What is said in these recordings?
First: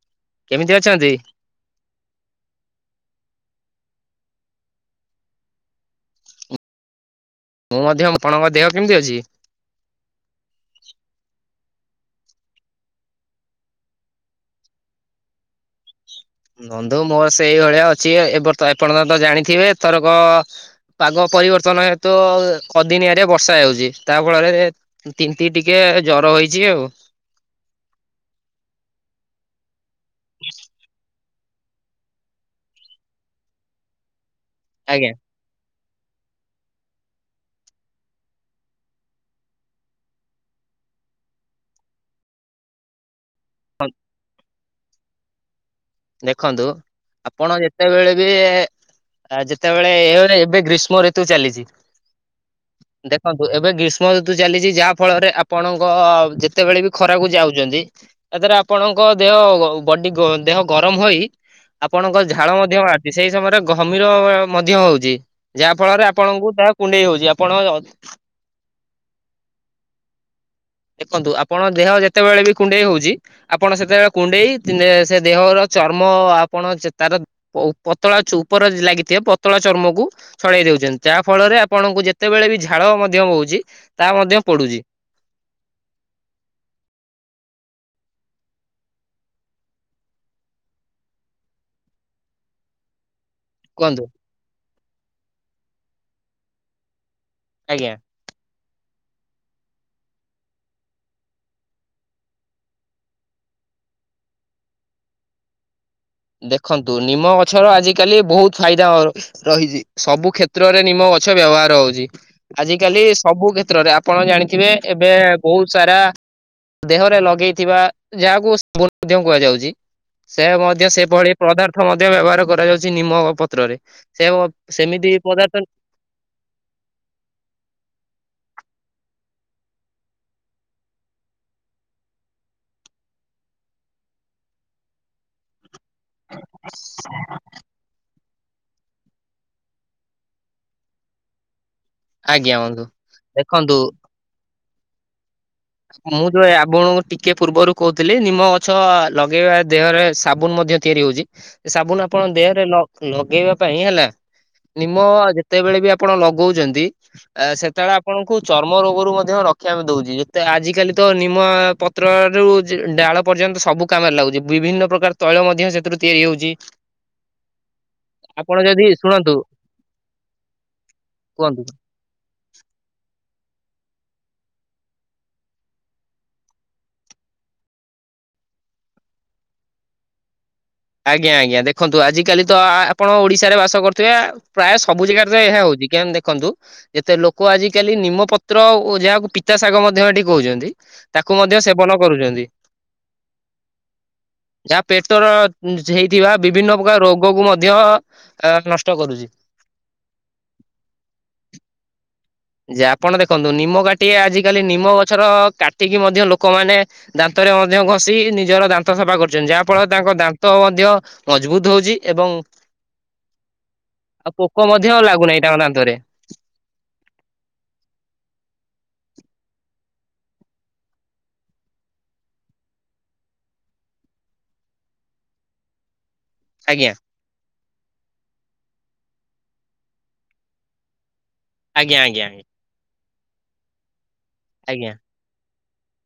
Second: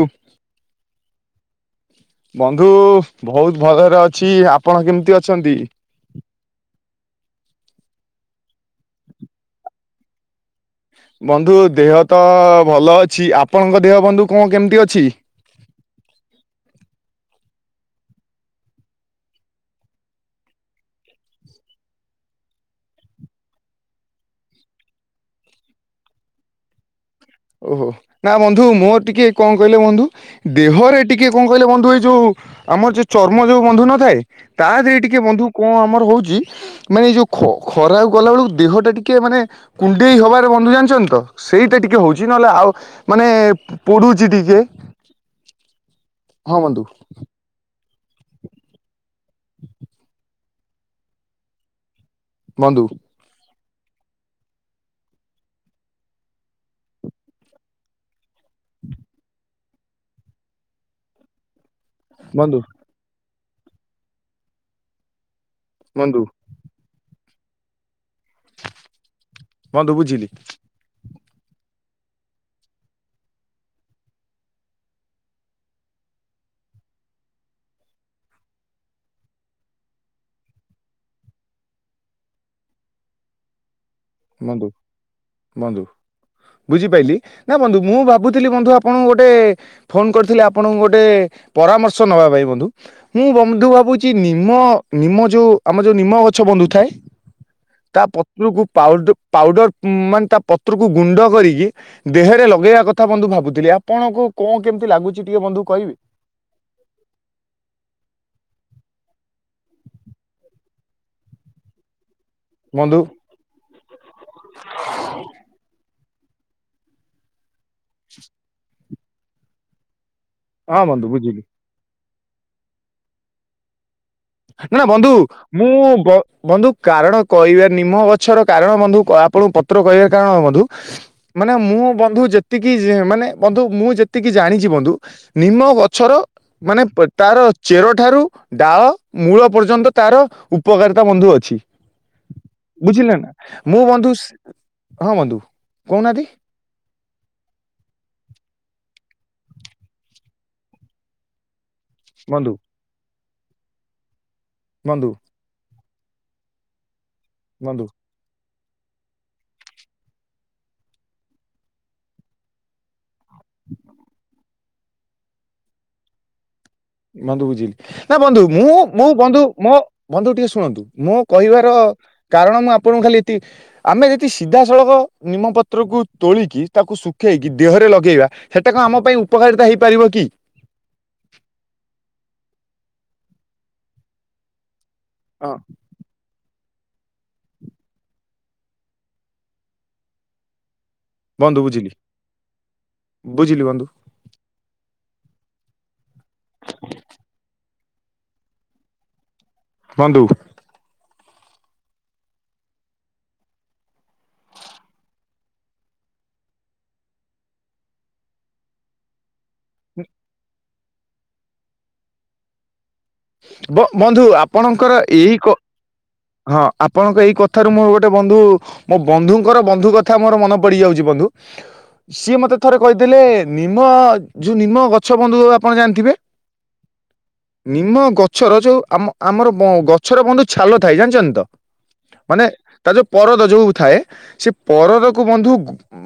ଉଁ କେମିତି ଅଛନ୍ତି? ବନ୍ଧୁ ଉ ବହୁତ ଭଲରେ ଅଛି ଆପଣ କେମିତି ଅଛନ୍ତି? ମୁଁ ମଧ୍ୟ ଆପଣଙ୍କ ଦେହ କେମିତି ଅଛି? ବନ୍ଧୁ ଦେହ ତ ଭଲ ଅଛି ଆପଣଙ୍କ ଦେହ ବନ୍ଧୁ କ ଣ କେମିତି ଅଛି? ଵନ୍ଧୁ ମୋର ସେଇଭଳିଆ ଅଛି ଏ ଆପଣ ତ ତ ଜାଣିଥିବେ ଥରକ ପାଗ ପରିବର୍ତ୍ତନ ହେତୁ ଅଦିନିଆରେ ବର୍ଷା ହେଉଛି ତା ଫଳରେ ତିମିତି ଟିକେ ଜର ହେଇଛି ଆଉ। ଓହୋ ନା ବନ୍ଧୁ ମୋ ଟିକେ କଣ କହିଲେ ବନ୍ଧୁ? ଦେହରେ ଟିକେ କଣ କହିଲେ ବନ୍ଧୁ ଏଇ ଯୋଉ ଆମର ଯୋଉ ଚର୍ମ ଯୋଉ ବନ୍ଧୁ ନଥାଏ? ତା ଦେହରେ ଆଜ୍ଞା ଟିକେ ବନ୍ଧୁ କଣ ଆମର ହଉଛି? ମାନେ ଏଇ ଯୋଉ ଖ ଖରା ଗଲାବେେଳକୁ ଦେହଟା ଟିକେ ମାନେ କୁଣ୍ଡେଇ ହବାରେ ବନ୍ଧୁ ଜାଣିଛଛନ୍ତି ତ ସେଇଟା ଟିକେ ହଉଛି। ଝି ନହେଲେ ଆଉ ମାନେ ପଡ଼ୁଛି ଟିକେ। ହଁ ଦେଖନ୍ତୁ ବନ୍ଧୁ ଆପଣ ଯେତେବେଳେ ବି ଆଉ ଯେତେବେଳେ ଏ ଏବେ ଗ୍ରୀଷ୍ମ ଋତୁ ଚାଲିଛି। ବନ୍ଧୁ। ଦେଖନ୍ତୁ ଏବେ ଗ୍ରୀଷ୍ମ ଋତୁ ଚାଲିଛି ଯାହା ଫଳରେ ଆପଣଙ୍କ ଯେତେବେଳେ ବି ଖରାକୁ ଯାଉଛନ୍ତି। ତା ଦେହରେ ଆପଣଙ୍କ ଦେହ ବଡି ଦେହ ଗରମ ହୋଇ ଆପଣଙ୍କ ଝାଳ ବନ୍ଧୁ ମଧ୍ୟ ଆଛି ସେଇ ସମୟରେ ଘମୀର ମଧ୍ୟ ହଉଛି। ଯାହା ଫଳରେ ବନ୍ଧୁ ଆପଣଙ୍କୁ ତାହା କୁଣ୍ଡେଇ ହଉଛି ଆପଣ ବନ୍ଧୁ ବୁଝିଲି। ଦେଖନ୍ତୁ ଆପଣ ଦେହ ଯେତେବେଳେ ବି କୁଣ୍ଡେଇ ହଉଛି ଆପଣ ସେତେବେଳେ କୁଣ୍ଡେଇ ସେ ଦେହର ଚର୍ମ ଆପଣ ତାର ପ ଉ ପତଳା ଉପର ଲାଗିଥିବ ପତଳା ଚର୍ମକୁ ଛଡେଇ ଦଉଛନ୍ତି ଯାହା ଫଳରେ ଆପଣଙ୍କୁ ଯେତେବେଳେ ବି ଝାଳ ମଧ୍ୟ ବହୁଛି ତା ମଧ୍ୟ ବନ୍ଧୁ ପଡୁଛି। ବନ୍ଧୁ ବୁଝିପାରଲିି ନା ବନ୍ଧୁ ମୁଁ ଭାବୁଥିଲି ବନ୍ଧୁ ଆପଣଙ୍କୁ ଗୋଟେ ଫୋନ କରିଥିଲେ ଆପଣଙ୍କୁ ଗୋଟେ ପରାମର୍ଶ ନବା ପାଇଁ ବନ୍ଧୁ। ମୁଁ ବନ୍ଧୁ କୁହନ୍ତୁ। ଭାବୁଛି ନିମ ନିମ ଯୋଉ ଆମର ଯୋଉ ନିମ ଗଛ ବନ୍ଧୁ ଥାଏ। ଆଜ୍ଞା। ତା ପତ୍ରକୁ ପାଉଡର ପାଉଡର ମାନେ ତା ପତ୍ରକୁ ଗୁଣ୍ଡ କରିକି ଦେହରେ ଲଗେଇବା କଥା ବନ୍ଧୁ ଭାବୁଥିଲି ଆପଣଙ୍କୁ କଣ କେମିତି ଲାଗୁଛି ଟିକେ ବନ୍ଧୁ କହିବି। ଦେଖନ୍ତୁ ନିମ ଗଛର ଆଜିକାଲି ବହୁତ ଫାଇଦା ଅ ରହିଛି ସବୁ କ୍ଷେତ୍ରରେ ନିମ ଗଛ ବ୍ୟବହାର ହଉଛି। ଆଜି ବନ୍ଧୁ କାଲି ସବୁ କ୍ଷେତ୍ରରେ ଆପଣ ଜାଣିଥିବେ ଏବେ ବହୁତ ସାରା ଦେହରେ ଲଗେଇଥିବା ଯାହାକୁ ସୁ ମଧ୍ୟ କୁହାଯାଉଛି। ସେ ହଁ ମଧ୍ୟ ବନ୍ଧୁ ସେ ବୁଝିଲି ପଦାର୍ଥ ମଧ୍ୟ ବ୍ୟବହାର କରାଯାଉଛି ନିମ ପତ୍ରରେ। ସେ ନା ନା ବନ୍ଧୁ ସେମିତି ପଦାର୍ଥ ମୁଁ ବ ବନ୍ଧୁ କାରଣ କହିବ ନିମ୍ନ ବଛର କାରଣ ବନ୍ଧୁ ଆପଣଙ୍କୁ ପତ୍ର କହିବାର କାରଣ ବନ୍ଧୁ ମାନେ ମୁଁ ବନ୍ଧୁ ଯେତିକି ମାନେ ବନ୍ଧୁ ମୁଁ ଯେତିକି ଜାଣିଛି ବନ୍ଧୁ ନିମ ଗ ପଛର ମାନେ ତା ଚେରଠାରୁ ଡାଳ ମୂଳ ପର୍ଯ୍ୟନ୍ତ ତାର ଉପକାରିତା ବନ୍ଧୁ ଅଛି। ଆଜ୍ଞା ବନ୍ଧୁ ବୁଝିଲେ ନା ଦେଖନ୍ତୁ ମୁଁ ବନ୍ଧୁ ହଁ ବନ୍ଧୁ। କହୁନାହାନ୍ତି ମୁଁ ତୋ ଏ ଆପଣ ଟିକେ ପୂର୍ବରୁ କହୁଥିଲି ନିମ ଗଛ ଲଗେଇବା ଦେହରେ ସାବୁନ ମଧ୍ୟ ତିଆରି ହଉଛି। ସାବୁନ ଆପଣଙ୍କ ବନ୍ଧୁ ଦେହରେ ଲଗେଇବା ପାଇଁ ହେଲା ନିମ ବନ୍ଧୁ ଯେ ଯେତେବେଳେ ବି ଆପଣ ଲଗଉଛନ୍ତି ବନ୍ଧୁ ସେତେବେଳେ ଆପଣଙ୍କୁ ଚର୍ମ ରୋଗରୁ ମଧ୍ୟ ରକ୍ଷା ଦଉଛି। ତ ଆଜିକାଲି ତ ନିମ ପତ୍ରରୁ ଡାଳ ପର୍ଯ୍ୟନ୍ତ ସବୁ କାମରେ ଲାଗୁଛି। ବିଭିନ୍ନ ପ୍ରକାର ତୈଳ ମଧ୍ୟ ସେଥିରୁ ତିଆରି ହଉଛି। ମନ୍ଧୁ ବୁଝିଲି। ନା ବନ୍ଧୁ ଆପଣ ମୁଁ ଯଦି ମୁଁ ଶୁଣନ୍ତୁ ବନ୍ଧୁ ମୋ ବନ୍ଧୁ ଟିକେ ଶୁଣନ୍ତୁ ମୁଁ କୁହନ୍ତୁ କହିବାର କାରଣ ମୁଁ ଆପଣଙ୍କୁ ଖାଲି ଏତି ଆମେ ଯଦି ସିଧାସଳଖ ନିମପତ୍ରକୁ ତୋଳିକି ତାକୁ ଶୁଖାଇକି ଦେହରେ ଲଗେଇବା ହେଟା କଣ ଆମ ପାଇଁ ଉପକାରିତା ହେଇପାରିବ କି? ଆଜ୍ଞା ଆଜ୍ଞା ଦେଖନ୍ତୁ ଆଜି କାଲି ତ ଆପଣ ଓଡିଶାରେ ବାସ କରୁଥିବେ ପ୍ରାୟ ସବୁ ଜାଗା ରେ ହଁ ଏହା ହଉଛି କେମିତି ଦେଖନ୍ତୁ ଯେତେ ଲୋକ ଆଜିକାଲି ନିମପତ୍ର ଓ ଯାହାକୁ ପିତା ଶାଗ ମଧ୍ୟ ଏଠି କହୁଛନ୍ତି ଯେ ତାକୁ ବନ୍ଧୁ ମଧ୍ୟ ବୁଝିଲି। ସେବନ କରୁଛନ୍ତି। ବୁଝିଲି ବନ୍ଧୁ ଯାହା ପେଟର ଉନ୍ ହେଇଥିବା ବିଭିନ୍ନ ପ୍ରକାର ରୋଗକୁ ମଧ୍ୟ ଆ ନଷ୍ଟ କରୁଛି। ବନ୍ଧୁ। ଯେ ଆପଣ ଦେଖନ୍ତୁ ନିମ କାଟି ଆଜିକାଲି ନିମ ଗଛର କାଟିକି ମଧ୍ୟ ଲୋକମାନେ ଦାନ୍ତରେ ମଧ୍ୟ ଘଷି ନିଜର ଦାନ୍ତ ସଫା କରୁଛନ୍ତି। ଯାହାଫଳରେ ତାଙ୍କ ଦାନ୍ତ ମଧ୍ୟ ମଜବୁତ ହଉଛି ଏବଂ ବ ବନ୍ଧୁ ଆଉ ପୋକ ଆପଣଙ୍କର ମଧ୍ୟ ଏଇ ଲାଗୁନାହିଁ କ ତାଙ୍କ ଦାନ୍ତରେ। ହଁ, ଆପଣଙ୍କ ଏଇ କଥାରୁ ମୁଁ ଗୋଟେ ବନ୍ଧୁ ମୋ ବନ୍ଧୁଙ୍କର ବନ୍ଧୁ କଥା ମୋର ମନେ ପଡିଯାଉଛି ବନ୍ଧୁ। ସିଏ ମତେ ଥରେ କହିଥିଲେ ନିମ ଯୋଉ ନିମ୍ବ ଗଛ ବନ୍ଧୁ ଆପଣ ଜାଣିଥିବେ? ଆଜ୍ଞା! ନିମ ଗଛର ଯୋଉ ଆମ ଆମର ଗଛର ବନ୍ଧୁ ଛାଲ ଥାଏ ଜାଣିଛନ୍ତି ତ? ଆଜ୍ଞା! ଆଜ୍ଞା! ମାନେ ତା ଯୋଉ ପରଦ ଯୋଉ ଥାଏ ସେ ଆଜ୍ଞା ପରଦକୁୁ ବନ୍ଧୁ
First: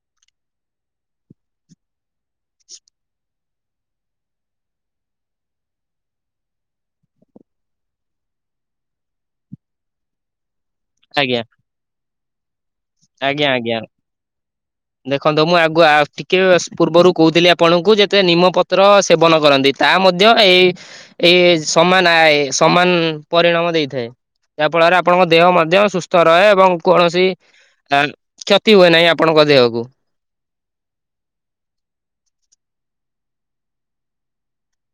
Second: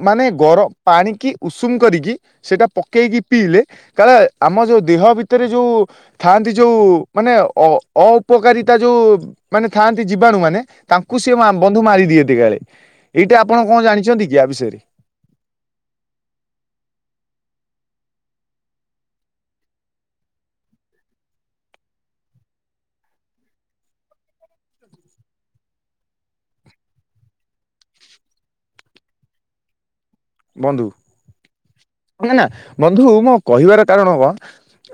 ମାନେ ଗର ପାଣିକି ଉଷୁମ କରିକି ସେଇଟା ପକେଇକି ପିଇଲେ କାଳେ ଆମ ଯୋଉ ଦେହ ଭିତରେ ଯୋଉ ଥାଆନ୍ତି ଯୋଉ ମାନେ ଅ ଅପକାରିତା ଯୋଉ ମାନେ ଥାଆନ୍ତି ଜୀବାଣୁ ମାନେ ତାଙ୍କୁ ସିଏ ଆଜ୍ଞା ବନ୍ଧୁ ମାରିଦିଅନ୍ତି କାଳେ ଏଇଟା ଆଜ୍ଞା ଆପଣ ଆଜ୍ଞା କଣ ଜାଣିଛନ୍ତି କି ଆ ବିଷୟରେ? ଦେଖନ୍ତୁ ମୁଁ ଆଗୁଆ ଟିକେ ପୂର୍ବରୁ କହୁଥିଲି ଆପଣଙ୍କୁ ଯେତେ ନିମପତ୍ର ସେବନ କରନ୍ତି ତା ମଧ୍ୟ ଏଇ, ଏଇ ସମାନ ଆଏ, ସମାନ ପରିଣାମ ଦେଇଥାଏ। ଯାହା ଫଳରେ ଆପଣଙ୍କ ଦେହ ମଧ୍ୟ ସୁସ୍ଥ ରହେ ଏବଂ କୌଣସି ଆ କ୍ଷତି ହୁଏ ନାହିଁ ଆପଣଙ୍କ ଦେହକୁ। ବନ୍ଧୁ କ କଁ ନା ବନ୍ଧୁ ମୋ କହିବାର କାରଣ କଣ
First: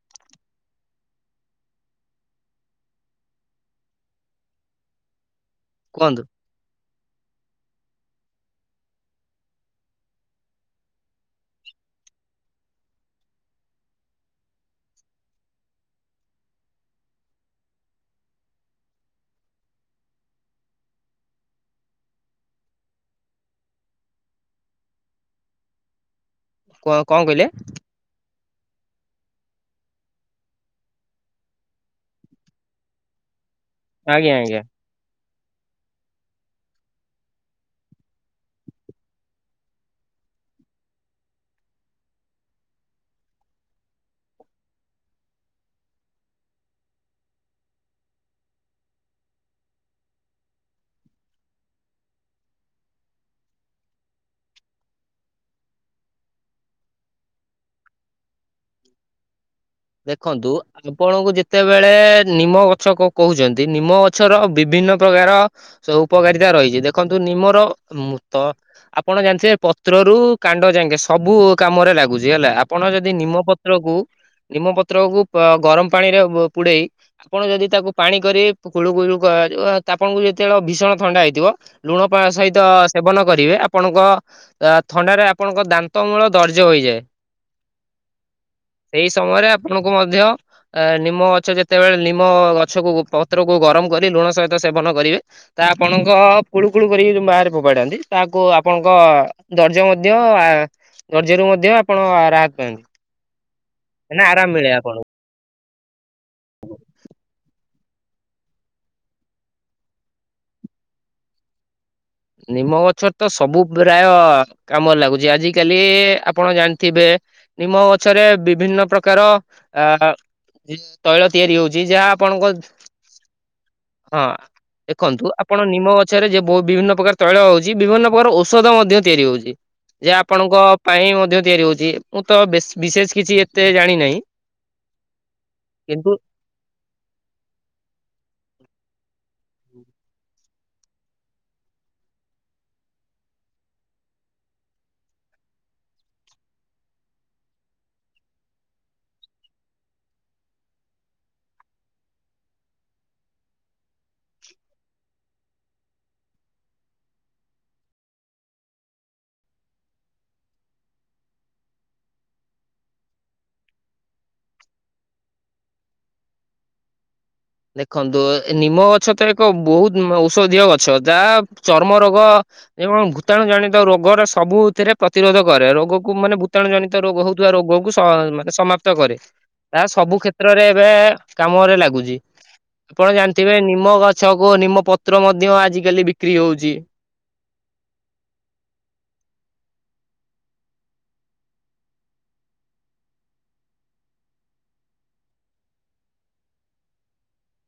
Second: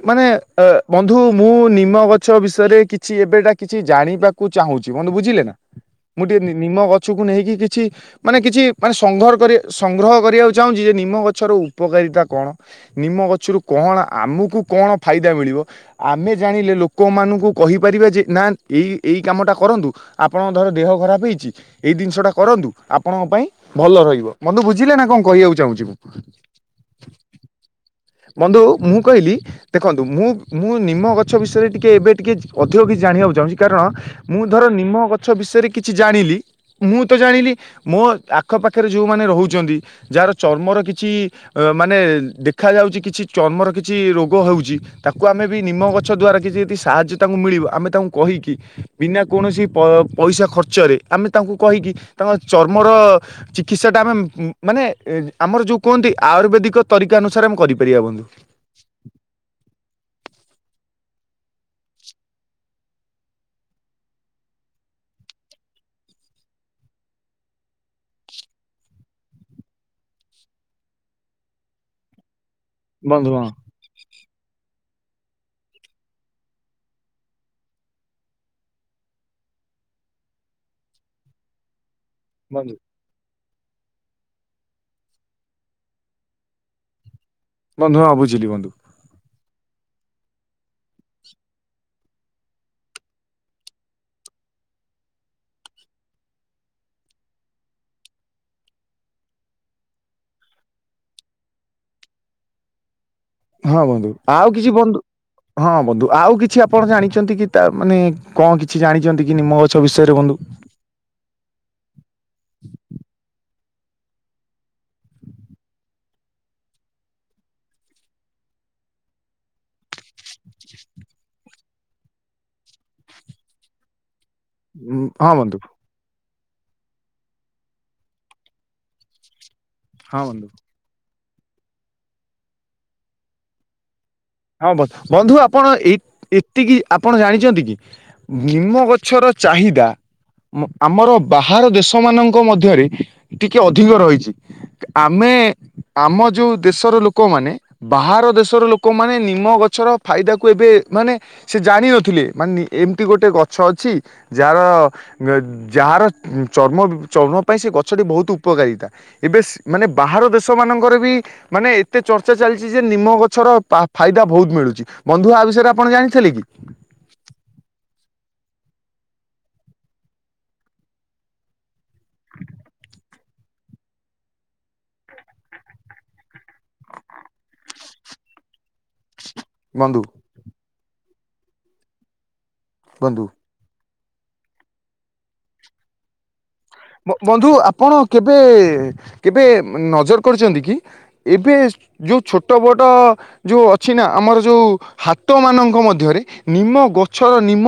ମାନେ ଆ ବନ୍ଧୁ ମୁଁ ନିମ ଗଛ ବିଷୟରେ କିଛି ଏବେଟା କିଛି ଜାଣିିବା କୁ ଚାହୁଁଛି ବନ୍ଧୁ ବୁଝିଲେ ନା, କୁହନ୍ତୁ ମୁଁ ଟିକେ ନିମ ଗଛକୁ ନେଇକି କିଛି ମାନେ କିଛି ମାନେ ସଂଗ୍ରଅ କରିବାକୁ ସଂଗ୍ର ହ କରିବାକୁ ଚାହୁଁଛି ଯେ ନିମ ଗଛର ଉପକାରିତା କଣ? ନିମ ଗଛରୁ କଣ ଆମକୁ କଣ ଫାଇଦା ମିଳିବ? ଆମେ ଜାଣିଲେ ଲୋକମାନଙ୍କୁ କହିପାରିବା ଯେ ନା ଏଇ ଏଇ କାମଟା କରନ୍ତୁ ଆପଣଙ୍କ ଧର ଦେହ ଖରାପ ହେଇଛି ଏଇ ଜିନିଷ ଟା କରନ୍ତୁ ଆପଣଙ୍କ ପାଇଁ ଭଲ ରହିବ ବନ୍ଧୁ ବୁଝି ବୁଝିଲେ ନା, କଣ କହିବାକୁ ଚାହୁଁଛି ମୁଁ? କ କଣ କହିଲେ? ବନ୍ଧୁ ମୁଁ କହିଲି ଦେଖନ୍ତୁ ମୁଁ, ମୁଁ ନିମ ଗଛ ବିଷୟରେ ଟିକେ ଏବେ ଟିକେ ଅଧିକ କିଛି ଜାଣିବାକୁ ଚାହୁଁଛି କାରଣ ଆଜ୍ଞା ମୁଁ ଆଜ୍ଞା। ଧର ନିମ ଗ ଛ ବିଷୟରେ କିଛି ଜାଣିଲି ମୁଁ ତ ଜାଣିଲି ମୋ ଆଖ ପାଖରେ ଯୋଉମାନେ ରହୁ ଛନ୍ତି ଯାହାର ଚର୍ମର କିଛି ଅ ମାନେ ଦେଖାଯାଉଛି କିଛି ଚର୍ମର କିଛି ରୋଗ ହେଉଛି ତାକୁ ଆମେ ବି ନିମ ଗଛ ଦ୍ଵାରା କିଛି ଯଦି ସାହାଯ୍ୟ ତାଙ୍କୁ ମିଳିବ ଆମେ ତାଙ୍କୁ କହିକି ବିନା କୌଣସି ପ ପଇସା ଖର୍ଚ୍ଚରେ ଆମେ ତାଙ୍କୁ କହିକି ତାଙ୍କ ଚର୍ମର ଚିକିତ୍ସାଟା ଆମେ ମାନେ ଏ ଆମର ଯୋଉ କୁହନ୍ତି ଆୟୁର୍ବେଦିକ ତରିକା ଅନୁସାରେ ଆମେ କରିପାରିବା ବନ୍ଧୁ। ଦେଖନ୍ତୁ ଆପଣଙ୍କୁ ଯେତେବେଳେ ନିମ ଗଛ କ କହୁଛନ୍ତି ନିମ ଗଛର ବିଭିନ୍ନ ପ୍ରକାର ସେ ଉପକାରିତା ରହିଛି ଦେଖନ୍ତୁ ନିମର ତ ଆପଣ ଜାଣିଥିବେ ପତ୍ରରୁ କାଣ୍ଡ ଯାଙ୍କେ ସବୁ କାମରେ ଲାଗୁଛି ହେଲା ଆ ଆପଣ ଯଦି ବନ୍ଧୁ ହଁ ନିମପତ୍ରକୁ ନିମ ପତ୍ରକୁ ଗରମ ପା ପାଣିରେ ପୁଡେଇ ଆପଣ ଯଦି ତାକୁ ପାଣି କରିକି କୁଳୁକୁଳୁ କରିବ ଆପଣଙ୍କୁ ଯେତେବେଳେ ଭୀଷଣ ଥଣ୍ଡା ହେଇଥିବ ଲୁଣ ପା ସହିତ ବନ୍ଧୁ ସେବନ କରିବେ ଆପଣଙ୍କ ଅ ଥଣ୍ଡାରେ ଆପଣଙ୍କ ଦାନ୍ତ ମୂଳ ଦର୍ଜ ହୋଇଯାଏ। ବନ୍ଧୁ ହଁ ବୁଝିଲି ବନ୍ଧୁ। ସେଇ ସମୟରେ ଆପଣଙ୍କୁ ମଧ୍ୟ ଏ ନିମ ଗଛ ଯେତେବେଳେ ନିମ ଗଛକୁ ପତ୍ରକୁ ଗରମ କରି ଲୁଣ ସହିତ ସେବନ କରିବେ। ତା ଆପଣଙ୍କ କୁଳୁ କୁଳୁ କରିକି ଯୋଉ ବାହାରେ ଫୋପାଡନ୍ତି ତାହାକୁ ଆପଣଙ୍କ ଦର୍ଜ ମଧ୍ୟ ଆ ଦର୍ଜରୁ ମଧ୍ୟ ଆପଣ ରାହତ ପାଆନ୍ତି। ହଁ ବନ୍ଧୁ ମାନେ ଆଉ ଆରାମ କିଛି ମିଳେ ବନ୍ଧୁ ଆପଣଙ୍କୁ। ହଁ ବନ୍ଧୁ ଆଉ କିଛି ଆପଣ ଜାଣିଚନ୍ତି କି ତା ମାନେ କଣ କିଛି ଜାଣିଚନ୍ତି କି ନିମ ଗଛ ବିଷୟରେ ବନ୍ଧୁ? ନିମ ଗଛର ତ ସବୁ ପ୍ରାୟ କାମରେ ଲାଗୁଛି ଆଜି କାଲି ଆପଣ ଜାଣିଥିବେ ନିମ ଗଛରେ ବିଭିନ୍ନ ପ୍ରକାର ଆ [unintelligible] ତୈଳ ତିଆରି ହଉଚି ଯାହା ଆପଣଙ୍କ ହଁ ଉଁ, ଦେଖନ୍ତୁ ହଁ ବନ୍ଧୁ ଆପଣ ନିମ ଛେରେ ଯେ ବ ବିଭିନ୍ନ ପ୍ରକାର ତୈଳ ହଉଚି ବିଭିନ୍ନ ପ୍ରକାର ଔଷଧ ମଧ୍ୟ ତିଆରି ହଉଚି ଯେ ହଁ ବନ୍ଧୁ ଆପଣଙ୍କ ପାଇଁ ମଧ୍ୟ ତିଆରି ହଉଚି ମୁଁ ତ ବେ ବିଶେଷ କିଛି ଏତେ ଜାଣିନାହିଁ। ହଁ ବ ବନ୍ଧୁ ଆପଣ ଏଇ କିନ୍ତୁ ଏ ତିକି ଆପଣ ଜାଣିଚନ୍ତି କି ନିମ ଗଛର ଚାହିଦା ମ ଆମର ବାହାର ଦେଶମାନଙ୍କ ମଧ୍ୟରେ ଟିକେ ଅଧିକ ରହିଚି। ଆମେ ଆମ ଯୋଉ ଦେଶର ଲୋକମାନେ ବାହାର ଦେଶର ଲୋକ ମାନେ ନିମ ଗଛର ଫାଇଦାକୁ ଏବେ ମାନେ ସେ ଜାଣିନଥିଲେ ମାନେ ଏମତି ଗୋଟେ ଗଛ ଅଛି। ଯାର ଯାହାର ଉ ଚର୍ମ ଚର୍ମ ପାଇଁ ସିଏ ଗଛଟି ବହୁତୁ ଉପକାରିତା। ଏବେ ସେ ମାନେ ବାହାର ଦେଶମାନଙ୍କରେ ବି ମାନେ ଏତେ ଚର୍ଚ୍ଚା ଚାଲିଚି ଯେ ନିମ ଗଛର ପା ଫାଇଦା ବହୁତ ମିଳୁଚି ବନ୍ଧୁ ଆ ବିଷୟରେ ଆପଣ ଜାଣିଥିଲେ କି? ଦେଖନ୍ତୁ ନିମ ଗଛ ତ ଏକ ବହୁତ ଔଷଧୀୟ ଗଛ ଯାହା ଚର୍ମ ରୋଗ ଏ କଣ ଭୂତାଣୁ ଜନିତ ରୋଗର ସବୁଥିରେ ପ୍ରତିରୋଧ କରେ ରୋଗକୁ ମାନେ ଭୂତାଣୁ ଜନି ତ ରୋଗ ହଉଥିବା ରୋଗକୁ ସ ମାନେ ସମାପ୍ତ କରେ। ତା ବନ୍ଧୁ ସବୁ କ୍ଷେତ୍ରରେ ଏବେ କାମରେ ଲାଗୁଚି। ଆପଣ ବନ୍ଧୁ? ଜାଣିଥିବେ ନିମ ଗଛକୁ ନିମ ପତ୍ର ମଧ୍ୟ ଆଜିକାଲି ବିକ୍ରି ହଉଚି। ବ ବନ୍ଧୁ ଆପଣ କେବେ କେବେ ନଜର କରିଚନ୍ତି କି ଏବେ ଯୋଉ ଛୋଟ ବୋଟ ଯୋଉ ଅଛି ନା ଆମର ଯୋଉ ହାତ ମାନଙ୍କ ମଧ୍ୟରେ ନିମ ଗଛର ନିମ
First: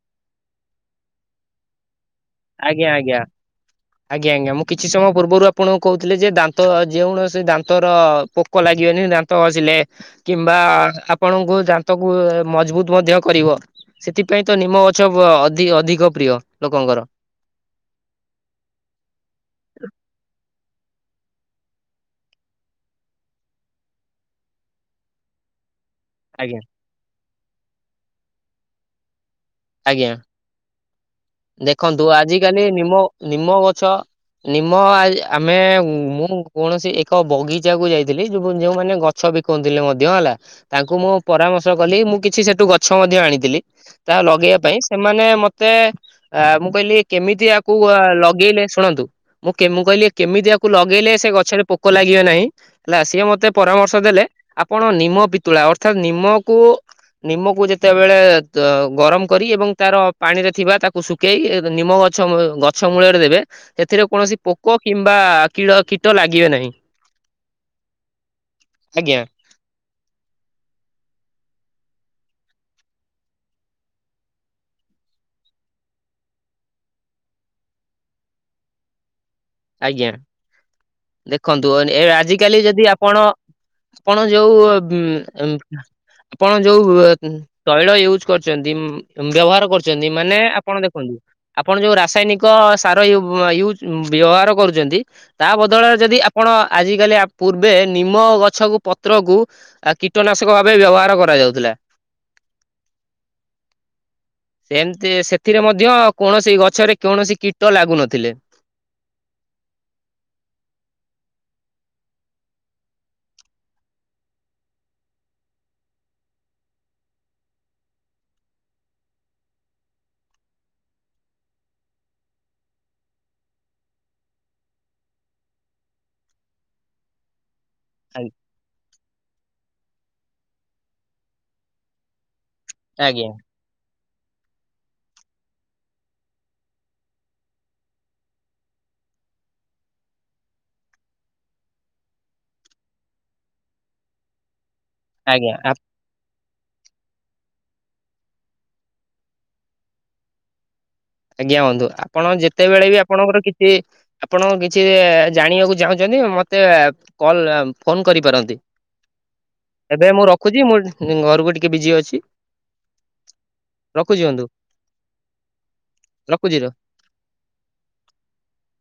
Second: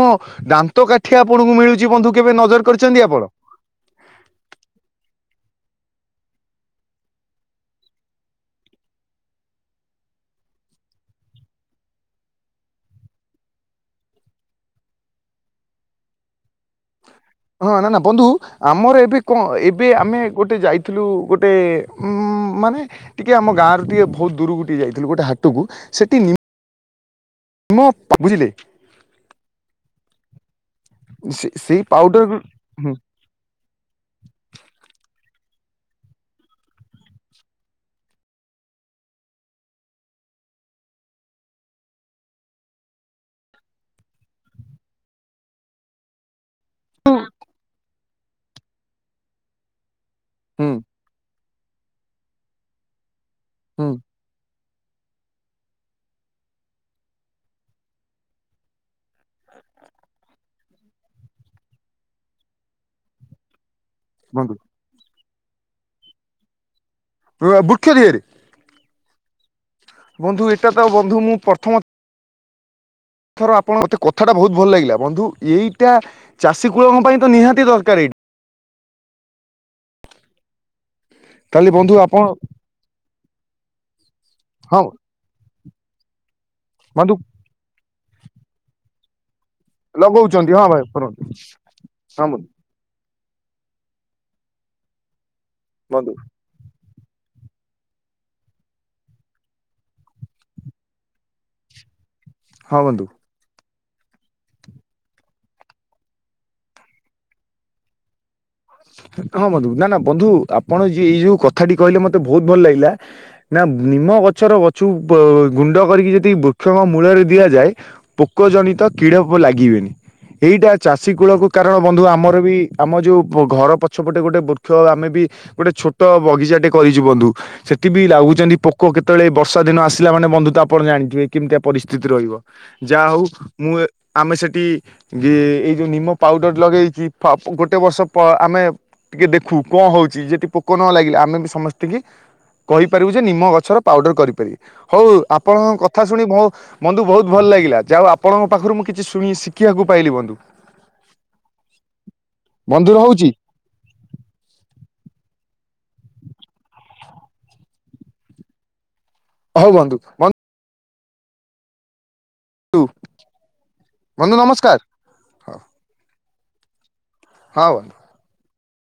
ଦାନ୍ତ କାଠି ଆପଣଙ୍କୁ ମିଳୁଚି ବନ୍ଧୁ? କେବେ ନଜର ଆଜ୍ଞା କରିଛନ୍ତି ଆଜ୍ଞା। ଆପଣ? ଆଜ୍ଞା ଆଜ୍ଞା ମୁଁ କିଛି ସମୟ ପୂର୍ବରୁ ଆପଣଙ୍କୁ କହୁଥିଲେ ଯେ ଦାନ୍ତ ଯେଉଁ ଣସି ଦାନ୍ତର ପୋ କ ଲାଗିବନି ଦାନ୍ତ ଘଷିଲେ। କିମ୍ବା ଆପଣଙ୍କୁ ଦାନ୍ତକୁ ମଜବୁତ ମଧ୍ୟ କରିବ। ସେଥିପାଇଁ ତ ନିମ ଗଛ ଅ ଅଧିକ ଅଧିକ ପ୍ରିୟ ଲୋକଙ୍କର। ହଁ ନା ନା ବନ୍ଧୁ ଆମର ଏବେ କଣ ଏବେ ଆମେ ଗୋଟେ ଯାଇ ଥିଲୁ ଗୋଟେ ଉଁ ମାନେ ଟିକେ ଆମ ଗାଁରୁ ଟିକେ ବହୁତ ଦୂରୁକୁ ଟିକେ ଯାଇଥିଲୁ ଗୋଟେ ହାଟୁକୁ ସେଟି ନି ଆଜ୍ଞା। ମ ପ ବୁଝିଲେ। ଆଜ୍ଞା ସେ ସେଇ ଦେଖନ୍ତୁ ପାଉଡର ହୁଁ ଆଜିକାଲି ନିମ ନିମ ଗଛ ନିମ ଆ ଆମେ ମୁଁ କୌଣସି ଏକ ବଗିଚାକୁ ଯାଇଥିଲି ଯୋଉ ଯେଉଁମାନେ ଗ ଛ ବିକୁଁଥିଲେ ମଧ୍ୟ ହେଲା। ତାଙ୍କୁ ମୁଁ ପରାମର୍ଶ କଲି ମୁଁ କିଛି ସେଟୁ ଗଛ ମଧ୍ୟ ଆଣିଥିଲି ତା ଲ ଲଗେଇବା ପାଇଁ ସେମାନେ ମତେ ଆ ମୁଁ କହିଲି କେମିତି ଆକୁ ଲଗେଇଲେ ଶୁଣନ୍ତୁ। ମୁଁ କେମୁ ମୁଁ କହିଲି କେମିତି ଆକୁ ହୁଁ ଲଗେଇଲେ ସେ ଗଛରେ ପୋକ ଲାଗିବେ ନାହିଁ ହେଲା ସିଏ ମତେ ହୁଁ ପରାମର୍ଶ ଦେଲେ ଆପଣ ନିମ ପିିତୁଳା ଅର୍ଥାତ ନିମକୁ ନିମକୁ ଯେତେବେଳେ ତ ଗରମ କରି ଏବଂ ତାର ପାଣିରେ ଥିବା ତାକୁ ଶୁକେଇକି ଏ ନିମ ଗଛ ମୂ ଗଛ ମୂଳରେ ଦେବେ ଏଥିରେ କୌଣସି ବନ୍ଧୁ ପୋକ କିମ୍ବା କିଡ କୀଟ ଲାଗିବେ ନାହିଁ। ଉଅ ବୃକ୍ଷ ଦେହରେ? ଆଜ୍ଞା। ବନ୍ଧୁ ଏଟା ତ ବନ୍ଧୁ ମୁଁ ପ୍ରଥମ ଥର ଆପଣ ମତେ କଥାଟା ବୋହୁତ ଭଲ ଲାଗିଲା ବନ୍ଧୁ ଏଇଟା ଚାଷୀ କୂଳଙ୍କ ପାଇଁ ତ ନିହାତି ଦରକାର ଏଇ ଆଜ୍ଞା। ଦେଖନ୍ତୁ ତାହେଲେ ବନ୍ଧୁ ଏ ଆପଣ ଆଜିକାଲି ଯଦି ଆପଣ ଆପଣ ଯୋଉ ହଁ ଉଁ ଉଁ ଆପଣ ଯୋଉ ଏ ବନ୍ଧୁ ଉଁ ତୈଳ ୟୁଜ୍ କରଚନ୍ତି ବ୍ୟବହାର କରୁ ଚନ୍ତି ମାନେ ଲଗଉଛନ୍ତି ହଁ ଆପଣ ଭାଇ ଦେଖନ୍ତୁ କରନ୍ତୁ ଆପଣ ଯୋଉ ହଁ ରାସାୟନିକ ବନ୍ଧୁ ସା ସାର ୟୁ ୟୁଜ୍ ବ୍ୟବହାର କରୁଚନ୍ତି ତା ବଦଳରେ ବନ୍ଧୁ ଯଦି ଆପଣ ଆଜକାଲି ଆ ପୂର୍ବେ ନିମ ଗଛକୁ ପତ୍ରକୁ ଆଉ କୀଟନାଶକ ଭାବେ ବ୍ୟବହାର କରାଯାଉଥିଲା। ହଁ ବନ୍ଧୁ। ସେମତି ସେଥିରେ ମଧ୍ୟ କୌଣସି ଗଛରେ କୌଣସି କୀଟ ଲାଗୁନଥିଲେ। ହଁ ବନ୍ଧୁ ନା ନା ବନ୍ଧୁ ଆପଣ ଯି ଏଇ ଯୋଉ କଥାଟି କହିଲେ ମତେ ବୋହୁତ ଭଲ ଲାଗିଲା। ନା ନିମ ଗଛର ଗଛୁ ପ ଗୁଣ୍ଡ କରିକି ଯଦି ବୃକ୍ଷଙ୍କ ମୂଳରେ ଦିଆଯାଏ ପୋକ ଜନିତ କିଡ଼ ପ ଲାଗିବେନି। ଏଇଟା ଚାଷୀ କୂଳକୁ କାରଣ ବନ୍ଧୁ ଆମର ବି ଆମ ଯୋଉ ମୋ ଘର ପଛପଟେ ଗୋଟେ ବୃକ୍ଷ ଆମେ ବି ଗୋଟେ ଛୋଟ ବଗିଚାଟେ କରିଚୁ ବନ୍ଧୁ ସେ ଠି ବି ଲାଗୁଚନ୍ତି ପୋକ କେତେବେଳେ ଏଇ ବର୍ଷା ଦିନ ଆସିଲା ମାନେ ବନ୍ଧୁ ତ ଆପଣ ଜାଣିଥିବେ କେମିତିଆ ପରିସ୍ଥିତି ରହିବ। ଯାହୋଉ ଆଜ୍ଞା ମୁଁ ଏ ଆମେ ସେଠି ଗେ ଏଇ ଯୋଉ ନିମ ପାଉଡର ଲଗେଇକି ଫା ଗୋଟେ ବର୍ଷ ପ ଆମେ ଟିକେ ଦେଖୁ କଣ ହୋଉଚି ଯଦି ପୋକ ନ ଲାଗିଲେ ଆମେ ବି ସମସ୍ତିକି କହିପାରିବୁ ଯେ ନିମ ଗଛର ପାଉଡର କରିପାରିବେ ହୋଉ ଆଜ୍ଞା ଆପଣଙ୍କ କ କଥା ଶୁଣି ମୋ ବନ୍ଧୁ ବୋହୁତ ଭଲ ଲାଗିଲା ଯାହୋଉ ଆପଣଙ୍କ ପାଖରୁ ମୁଁ କିଛି ଶୁଣି ଶିଖିବାକୁ ପାଇଲି ବନ୍ଧୁ। ଆଜ୍ଞା ବନ୍ଧୁ ଆପଣ ବନ୍ଧୁ ଯେତେବେଳେ ବି ରହୁଛି ଆପଣଙ୍କର କି ଛିବି ଆପଣ କିଛି ଜାଣିବାକୁ ଚାହୁଁଚନ୍ତି ମତେ କଲ୍ ଆ ଫୋନ କରିପାରନ୍ତି। ହଉ ବନ୍ଧୁ ଏବେ ମୁଁ ରଖୁଚି ମୁଁ ଇଁ ଘରକୁ ଟିକେ ବିଜି ଅଛି। ଧୁ ରଖୁଛି ବନ୍ଧୁ ନମସ୍କାର। ରଖୁଚି ର ହଁ ବନ୍